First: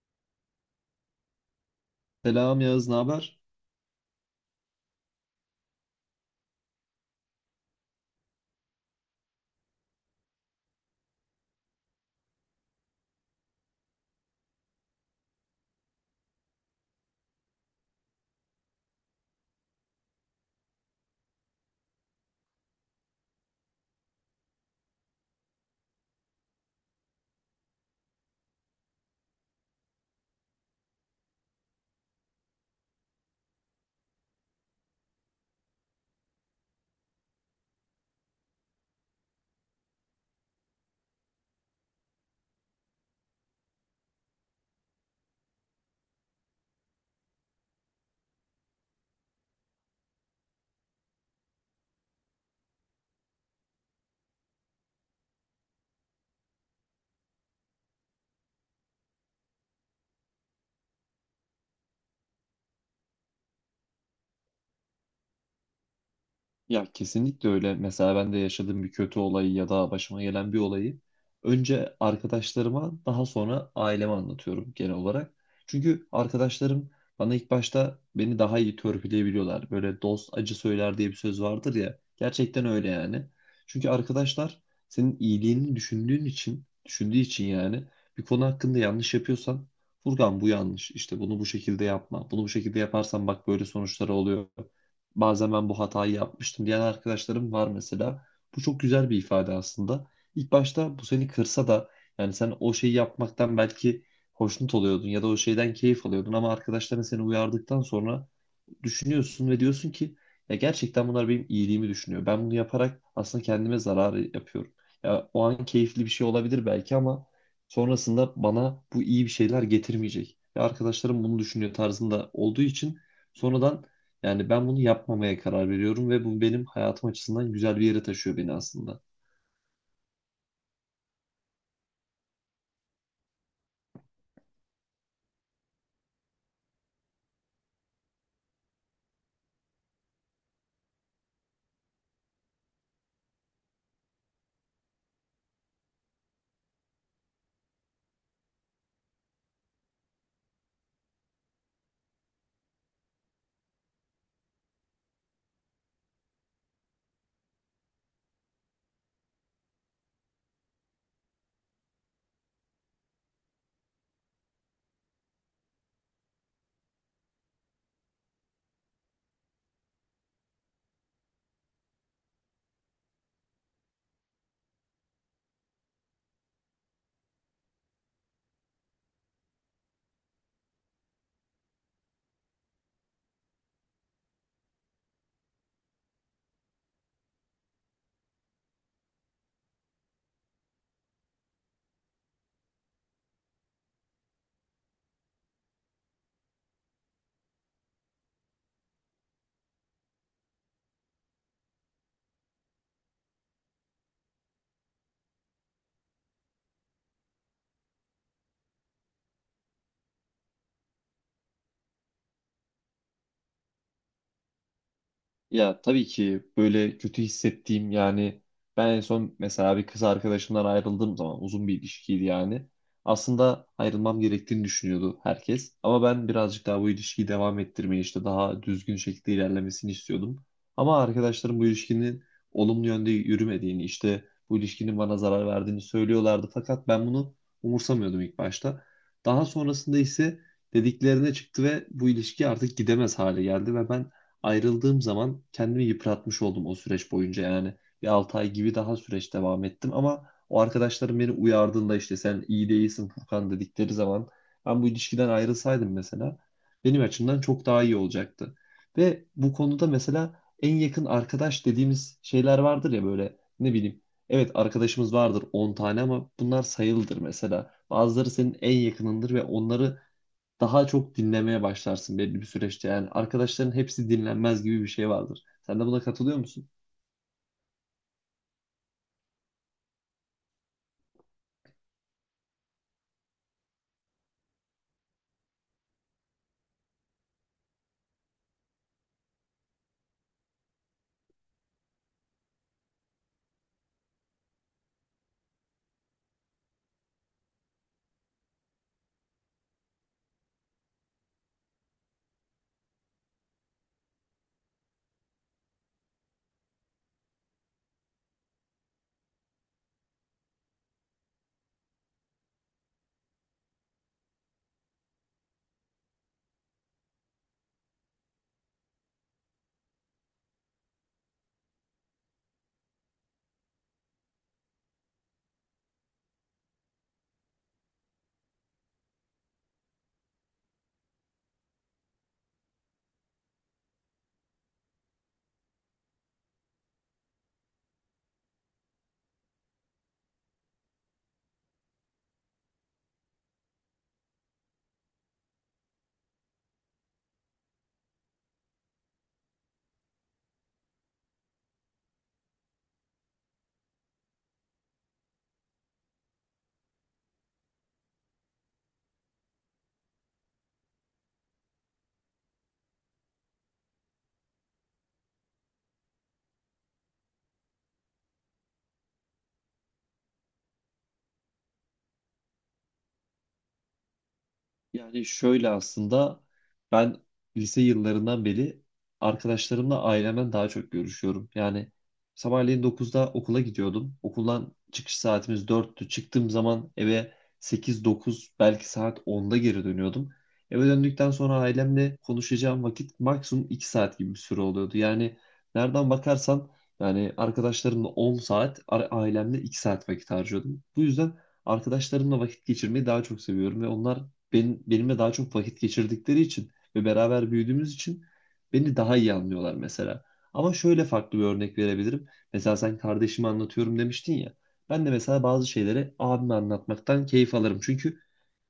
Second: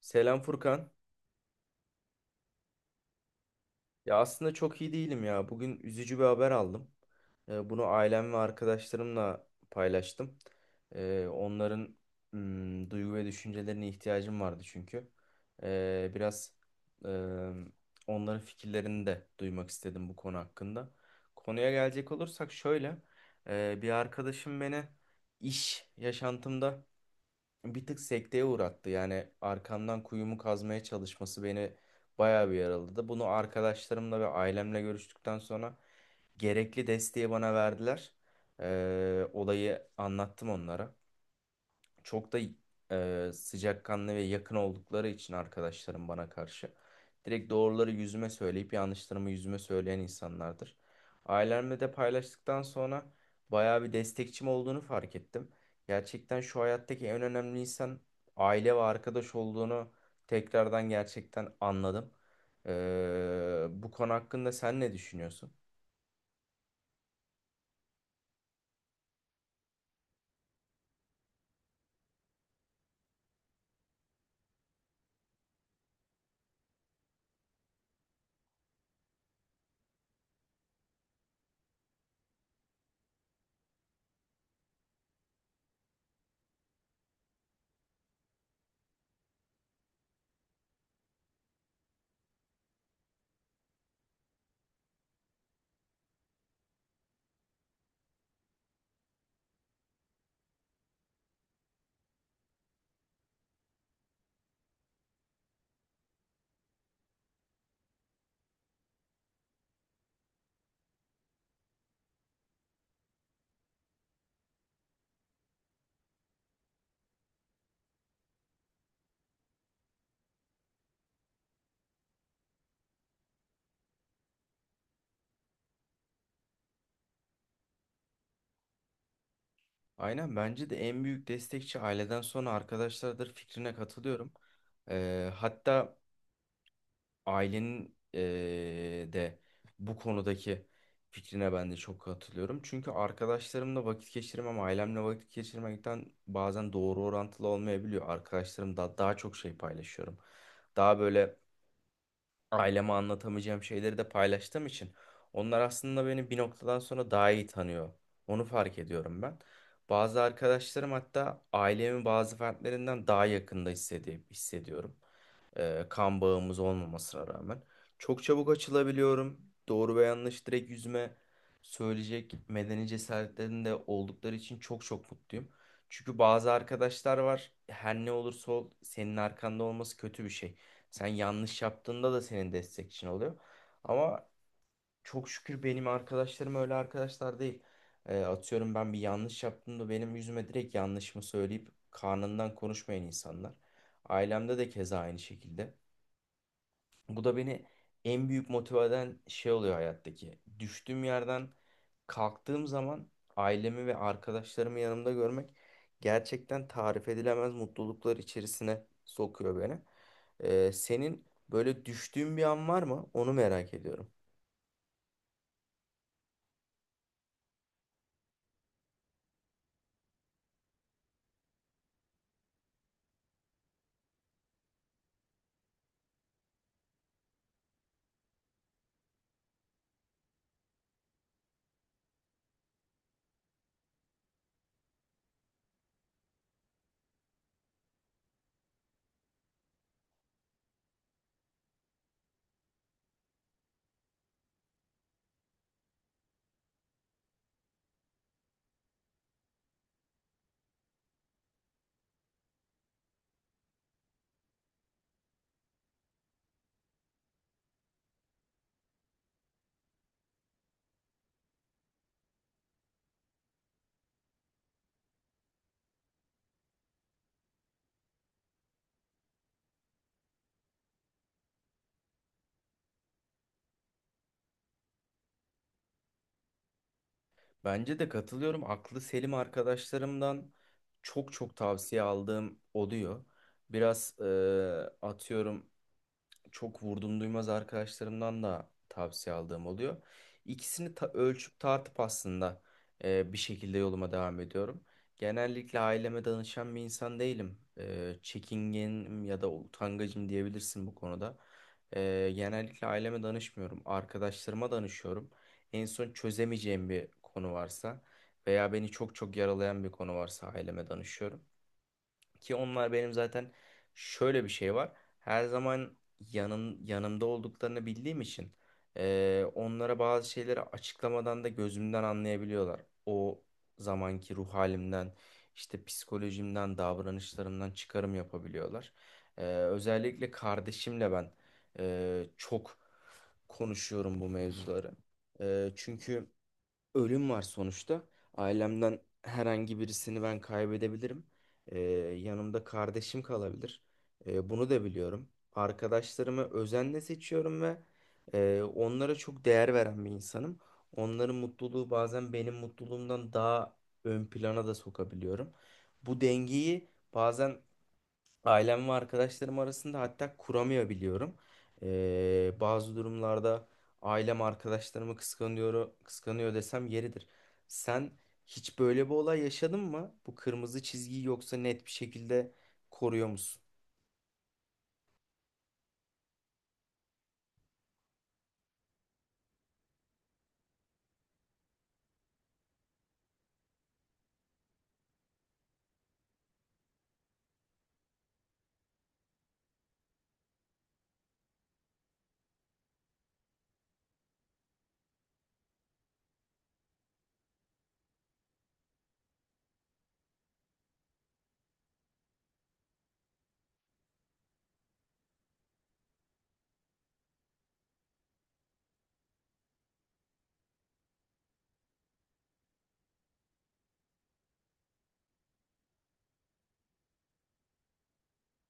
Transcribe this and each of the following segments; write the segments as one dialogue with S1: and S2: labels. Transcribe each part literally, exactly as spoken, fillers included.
S1: Selam Furkan.
S2: Selam Yağız, ne haber?
S1: Ya aslında çok iyi değilim ya. Bugün üzücü bir haber aldım. Ee, bunu ailem ve arkadaşlarımla paylaştım. Ee, onların mm, duygu ve düşüncelerine ihtiyacım vardı çünkü. Ee, biraz e, onların fikirlerini de duymak istedim bu konu hakkında. Konuya gelecek olursak şöyle. E, bir arkadaşım beni iş yaşantımda bir tık sekteye uğrattı. Yani arkamdan kuyumu kazmaya çalışması beni bayağı bir yaraladı. Bunu arkadaşlarımla ve ailemle görüştükten sonra gerekli desteği bana verdiler. Ee, olayı anlattım onlara çok da e, sıcakkanlı ve yakın oldukları için arkadaşlarım bana karşı direkt doğruları yüzüme söyleyip yanlışlarımı yüzüme söyleyen insanlardır. Ailemle de paylaştıktan sonra bayağı bir destekçim olduğunu fark ettim. Gerçekten şu hayattaki en önemli insan aile ve arkadaş olduğunu tekrardan gerçekten anladım. Ee, bu konu hakkında sen ne düşünüyorsun?
S2: Ya, kesinlikle öyle. Mesela ben de yaşadığım bir kötü olayı ya da başıma gelen bir olayı önce arkadaşlarıma, daha sonra aileme anlatıyorum genel olarak. Çünkü arkadaşlarım bana ilk başta beni daha iyi törpüleyebiliyorlar. Böyle dost acı söyler diye bir söz vardır ya. Gerçekten öyle yani. Çünkü arkadaşlar senin iyiliğini düşündüğün için, düşündüğü için, yani bir konu hakkında yanlış yapıyorsan, Furkan bu yanlış. İşte bunu bu şekilde yapma. Bunu bu şekilde yaparsan bak böyle sonuçları oluyor. Bazen ben bu hatayı yapmıştım diyen arkadaşlarım var mesela. Bu çok güzel bir ifade aslında. İlk başta bu seni kırsa da, yani sen o şeyi yapmaktan belki hoşnut oluyordun ya da o şeyden keyif alıyordun, ama arkadaşların seni uyardıktan sonra düşünüyorsun ve diyorsun ki, ya gerçekten bunlar benim iyiliğimi düşünüyor. Ben bunu yaparak aslında kendime zarar yapıyorum. Ya, o an keyifli bir şey olabilir belki, ama sonrasında bana bu iyi bir şeyler getirmeyecek. Ya, arkadaşlarım bunu düşünüyor tarzında olduğu için sonradan, yani ben bunu yapmamaya karar veriyorum ve bu benim hayatım açısından güzel bir yere taşıyor beni aslında.
S1: Aynen, bence de en büyük destekçi aileden sonra arkadaşlardır fikrine katılıyorum. Ee, hatta ailenin eee, de bu konudaki fikrine ben de çok katılıyorum. Çünkü arkadaşlarımla vakit geçirmem, ailemle vakit geçirmekten bazen doğru orantılı olmayabiliyor. Arkadaşlarım da daha çok şey paylaşıyorum. Daha böyle aileme anlatamayacağım şeyleri de paylaştığım için onlar aslında beni bir noktadan sonra daha iyi tanıyor. Onu fark ediyorum ben. Bazı arkadaşlarım hatta ailemin bazı fertlerinden daha yakında hissedi- hissediyorum, e, kan bağımız olmamasına rağmen. Çok çabuk açılabiliyorum. Doğru ve yanlış direkt yüzüme söyleyecek medeni cesaretlerinde oldukları için çok çok mutluyum. Çünkü bazı arkadaşlar var. Her ne olursa ol senin arkanda olması kötü bir şey. Sen yanlış yaptığında da senin destekçin oluyor. Ama çok şükür benim arkadaşlarım öyle arkadaşlar değil. E, atıyorum, ben bir yanlış yaptığımda benim yüzüme direkt yanlışımı söyleyip karnından konuşmayan insanlar. Ailemde de keza aynı şekilde. Bu da beni en büyük motive eden şey oluyor hayattaki. Düştüğüm yerden kalktığım zaman ailemi ve arkadaşlarımı yanımda görmek gerçekten tarif edilemez mutluluklar içerisine sokuyor beni. Ee, senin böyle düştüğün bir an var mı? Onu merak ediyorum.
S2: Ya, tabii ki. Böyle kötü hissettiğim, yani ben en son mesela bir kız arkadaşımdan ayrıldığım zaman, uzun bir ilişkiydi yani. Aslında ayrılmam gerektiğini düşünüyordu herkes. Ama ben birazcık daha bu ilişkiyi devam ettirmeyi, işte daha düzgün şekilde ilerlemesini istiyordum. Ama arkadaşlarım bu ilişkinin olumlu yönde yürümediğini, işte bu ilişkinin bana zarar verdiğini söylüyorlardı. Fakat ben bunu umursamıyordum ilk başta. Daha sonrasında ise dediklerine çıktı ve bu ilişki artık gidemez hale geldi ve ben ayrıldığım zaman kendimi yıpratmış oldum o süreç boyunca yani. Bir altı ay gibi daha süreç devam ettim, ama o arkadaşlarım beni uyardığında, işte sen iyi değilsin Furkan dedikleri zaman, ben bu ilişkiden ayrılsaydım mesela, benim açımdan çok daha iyi olacaktı. Ve bu konuda mesela en yakın arkadaş dediğimiz şeyler vardır ya, böyle ne bileyim. Evet, arkadaşımız vardır on tane, ama bunlar sayılıdır mesela. Bazıları senin en yakınındır ve onları daha çok dinlemeye başlarsın belli bir süreçte. Yani arkadaşların hepsi dinlenmez gibi bir şey vardır. Sen de buna katılıyor musun?
S1: Bence de katılıyorum. Aklı selim arkadaşlarımdan çok çok tavsiye aldığım oluyor. Biraz e, atıyorum, çok vurdum duymaz arkadaşlarımdan da tavsiye aldığım oluyor. İkisini ta- ölçüp tartıp aslında e, bir şekilde yoluma devam ediyorum. Genellikle aileme danışan bir insan değilim. E, çekingenim ya da utangacım diyebilirsin bu konuda. E, genellikle aileme danışmıyorum. Arkadaşlarıma danışıyorum. En son çözemeyeceğim bir konu varsa veya beni çok çok yaralayan bir konu varsa aileme danışıyorum. Ki onlar benim zaten şöyle bir şey var. Her zaman yanım, yanımda olduklarını bildiğim için eee, onlara bazı şeyleri açıklamadan da gözümden anlayabiliyorlar. O zamanki ruh halimden, işte psikolojimden, davranışlarımdan çıkarım yapabiliyorlar. Eee, özellikle kardeşimle ben eee, çok konuşuyorum bu mevzuları. Eee, çünkü ölüm var sonuçta. Ailemden herhangi birisini ben kaybedebilirim. Ee, Yanımda kardeşim kalabilir. Ee, bunu da biliyorum. Arkadaşlarımı özenle seçiyorum ve e, onlara çok değer veren bir insanım. Onların mutluluğu bazen benim mutluluğumdan daha ön plana da sokabiliyorum. Bu dengeyi bazen ailem ve arkadaşlarım arasında hatta kuramıyor biliyorum. Ee, bazı durumlarda ailem arkadaşlarımı kıskanıyor, kıskanıyor desem yeridir. Sen hiç böyle bir olay yaşadın mı? Bu kırmızı çizgiyi yoksa net bir şekilde koruyor musun?
S2: Yani şöyle aslında, ben lise yıllarından beri arkadaşlarımla ailemden daha çok görüşüyorum. Yani sabahleyin dokuzda okula gidiyordum. Okuldan çıkış saatimiz dörttü. Çıktığım zaman eve sekiz dokuz, belki saat onda geri dönüyordum. Eve döndükten sonra ailemle konuşacağım vakit maksimum iki saat gibi bir süre oluyordu. Yani nereden bakarsan, yani arkadaşlarımla on saat, a- ailemle iki saat vakit harcıyordum. Bu yüzden arkadaşlarımla vakit geçirmeyi daha çok seviyorum ve onlar benim, benimle daha çok vakit geçirdikleri için ve beraber büyüdüğümüz için beni daha iyi anlıyorlar mesela. Ama şöyle farklı bir örnek verebilirim. Mesela sen kardeşimi anlatıyorum demiştin ya. Ben de mesela bazı şeyleri abime anlatmaktan keyif alırım. Çünkü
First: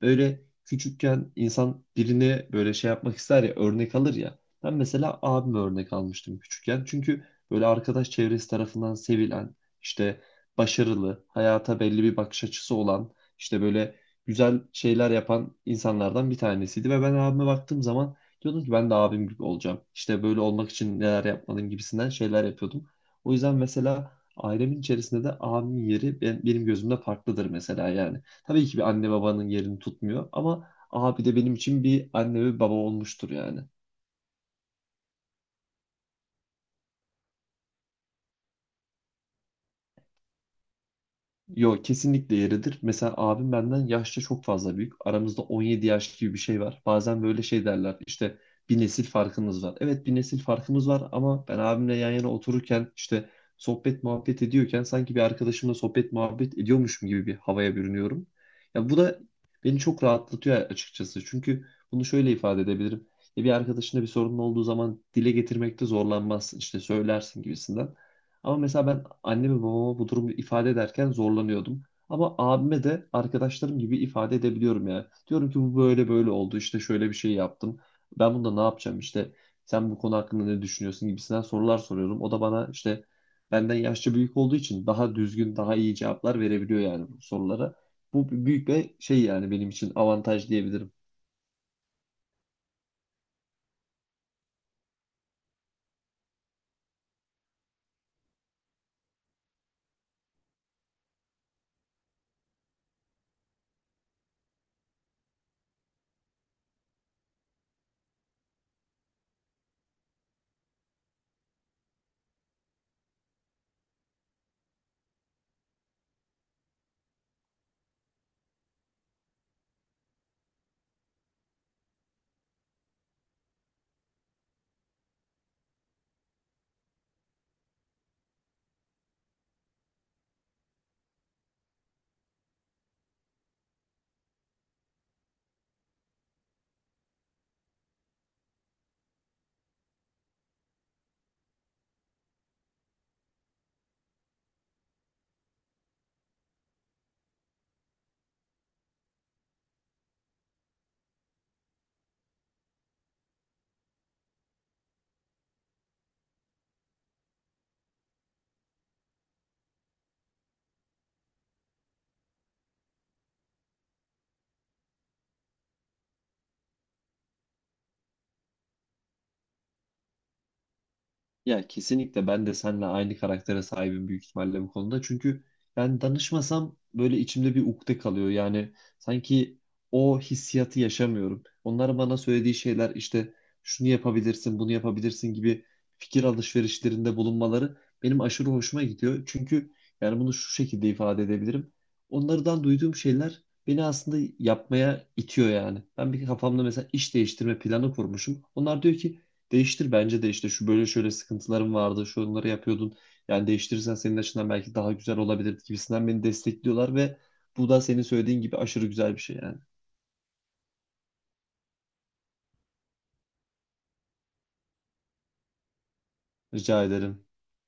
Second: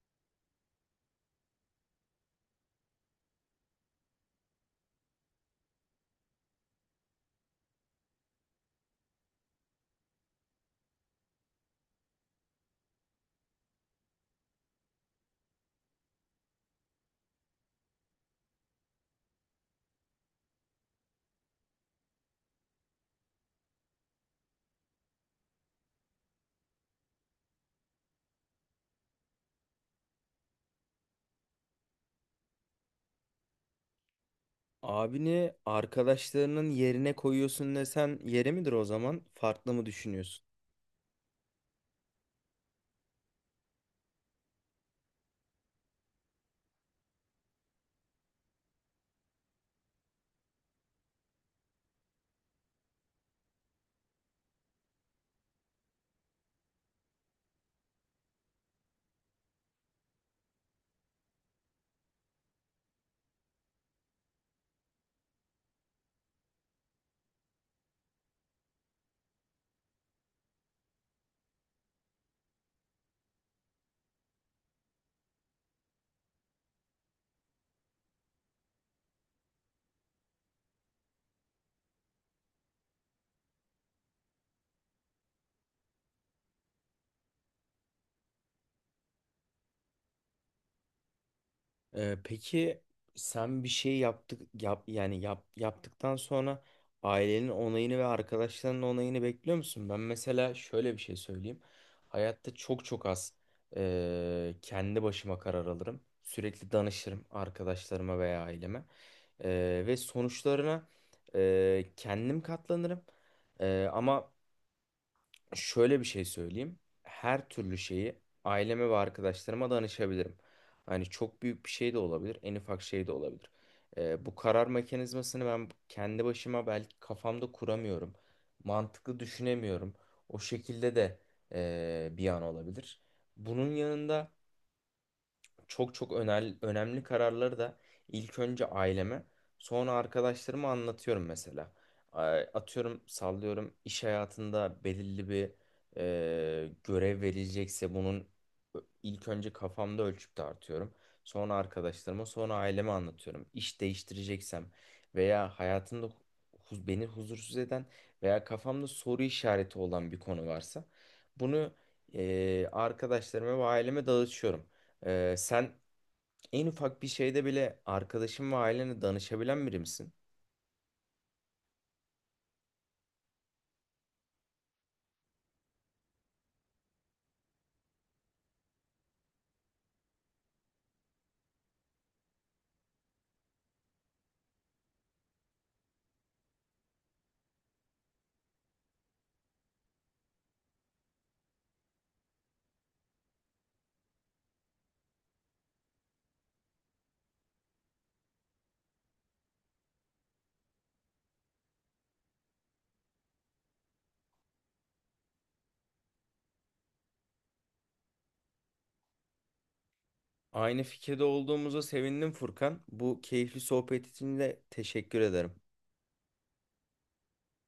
S2: böyle küçükken insan birine böyle şey yapmak ister ya, örnek alır ya. Ben mesela abime örnek almıştım küçükken. Çünkü böyle arkadaş çevresi tarafından sevilen, işte başarılı, hayata belli bir bakış açısı olan, işte böyle güzel şeyler yapan insanlardan bir tanesiydi ve ben abime baktığım zaman diyordum ki ben de abim gibi olacağım. İşte böyle olmak için neler yapmalıyım gibisinden şeyler yapıyordum. O yüzden mesela ailemin içerisinde de abimin yeri ben- benim gözümde farklıdır mesela yani. Tabii ki bir anne babanın yerini tutmuyor, ama abi de benim için bir anne ve baba olmuştur yani.
S1: Abini arkadaşlarının yerine koyuyorsun desen yeri midir o zaman? Farklı mı düşünüyorsun?
S2: Yo, kesinlikle yeridir. Mesela abim benden yaşça çok fazla büyük. Aramızda on yedi yaş gibi bir şey var. Bazen böyle şey derler, işte bir nesil farkımız var. Evet, bir nesil farkımız var, ama ben abimle yan yana otururken, işte sohbet muhabbet ediyorken sanki bir arkadaşımla sohbet muhabbet ediyormuşum gibi bir havaya bürünüyorum. Ya, bu da beni çok rahatlatıyor açıkçası. Çünkü bunu şöyle ifade edebilirim. Ya, bir arkadaşında bir sorunun olduğu zaman dile getirmekte zorlanmazsın. İşte söylersin gibisinden. Ama mesela ben anneme babama bu durumu ifade ederken zorlanıyordum. Ama abime de arkadaşlarım gibi ifade edebiliyorum yani. Diyorum ki bu böyle böyle oldu, işte şöyle bir şey yaptım. Ben bunda ne yapacağım, işte sen bu konu hakkında ne düşünüyorsun gibisinden sorular soruyorum. O da bana, işte benden yaşça büyük olduğu için, daha düzgün daha iyi cevaplar verebiliyor yani bu sorulara. Bu büyük bir şey yani, benim için avantaj diyebilirim.
S1: Ee, peki, sen bir şey yaptık yap yani yap yaptıktan sonra ailenin onayını ve arkadaşlarının onayını bekliyor musun? Ben mesela şöyle bir şey söyleyeyim. Hayatta çok çok az e, kendi başıma karar alırım. Sürekli danışırım arkadaşlarıma veya aileme. E, ve sonuçlarına e, kendim katlanırım. E, ama şöyle bir şey söyleyeyim. Her türlü şeyi aileme ve arkadaşlarıma danışabilirim. Hani çok büyük bir şey de olabilir, en ufak şey de olabilir. Ee, bu karar mekanizmasını ben kendi başıma belki kafamda kuramıyorum. Mantıklı düşünemiyorum. O şekilde de eee, bir an olabilir. Bunun yanında çok çok önemli, önemli kararları da ilk önce aileme, sonra arkadaşlarıma anlatıyorum mesela. A- Atıyorum, sallıyorum, iş hayatında belirli bir e, görev verilecekse bunun ilk önce kafamda ölçüp tartıyorum. Sonra arkadaşlarıma, sonra aileme anlatıyorum. İş değiştireceksem veya hayatımda hu- beni huzursuz eden veya kafamda soru işareti olan bir konu varsa bunu e, arkadaşlarıma ve aileme dağıtıyorum. Ee, sen en ufak bir şeyde bile arkadaşın ve ailene danışabilen biri misin?
S2: Ya, kesinlikle ben de seninle aynı karaktere sahibim, büyük ihtimalle bu konuda. Çünkü ben danışmasam böyle içimde bir ukde kalıyor. Yani sanki o hissiyatı yaşamıyorum. Onlar bana söylediği şeyler, işte şunu yapabilirsin, bunu yapabilirsin gibi fikir alışverişlerinde bulunmaları benim aşırı hoşuma gidiyor. Çünkü yani bunu şu şekilde ifade edebilirim. Onlardan duyduğum şeyler beni aslında yapmaya itiyor yani. Ben bir kafamda mesela iş değiştirme planı kurmuşum. Onlar diyor ki, değiştir bence de, işte şu böyle şöyle sıkıntılarım vardı, şu onları yapıyordun. Yani değiştirirsen senin açından belki daha güzel olabilir gibisinden beni destekliyorlar ve bu da senin söylediğin gibi aşırı güzel bir şey yani.
S1: Aynı fikirde olduğumuza sevindim Furkan. Bu keyifli sohbet için de teşekkür ederim.
S2: Rica ederim.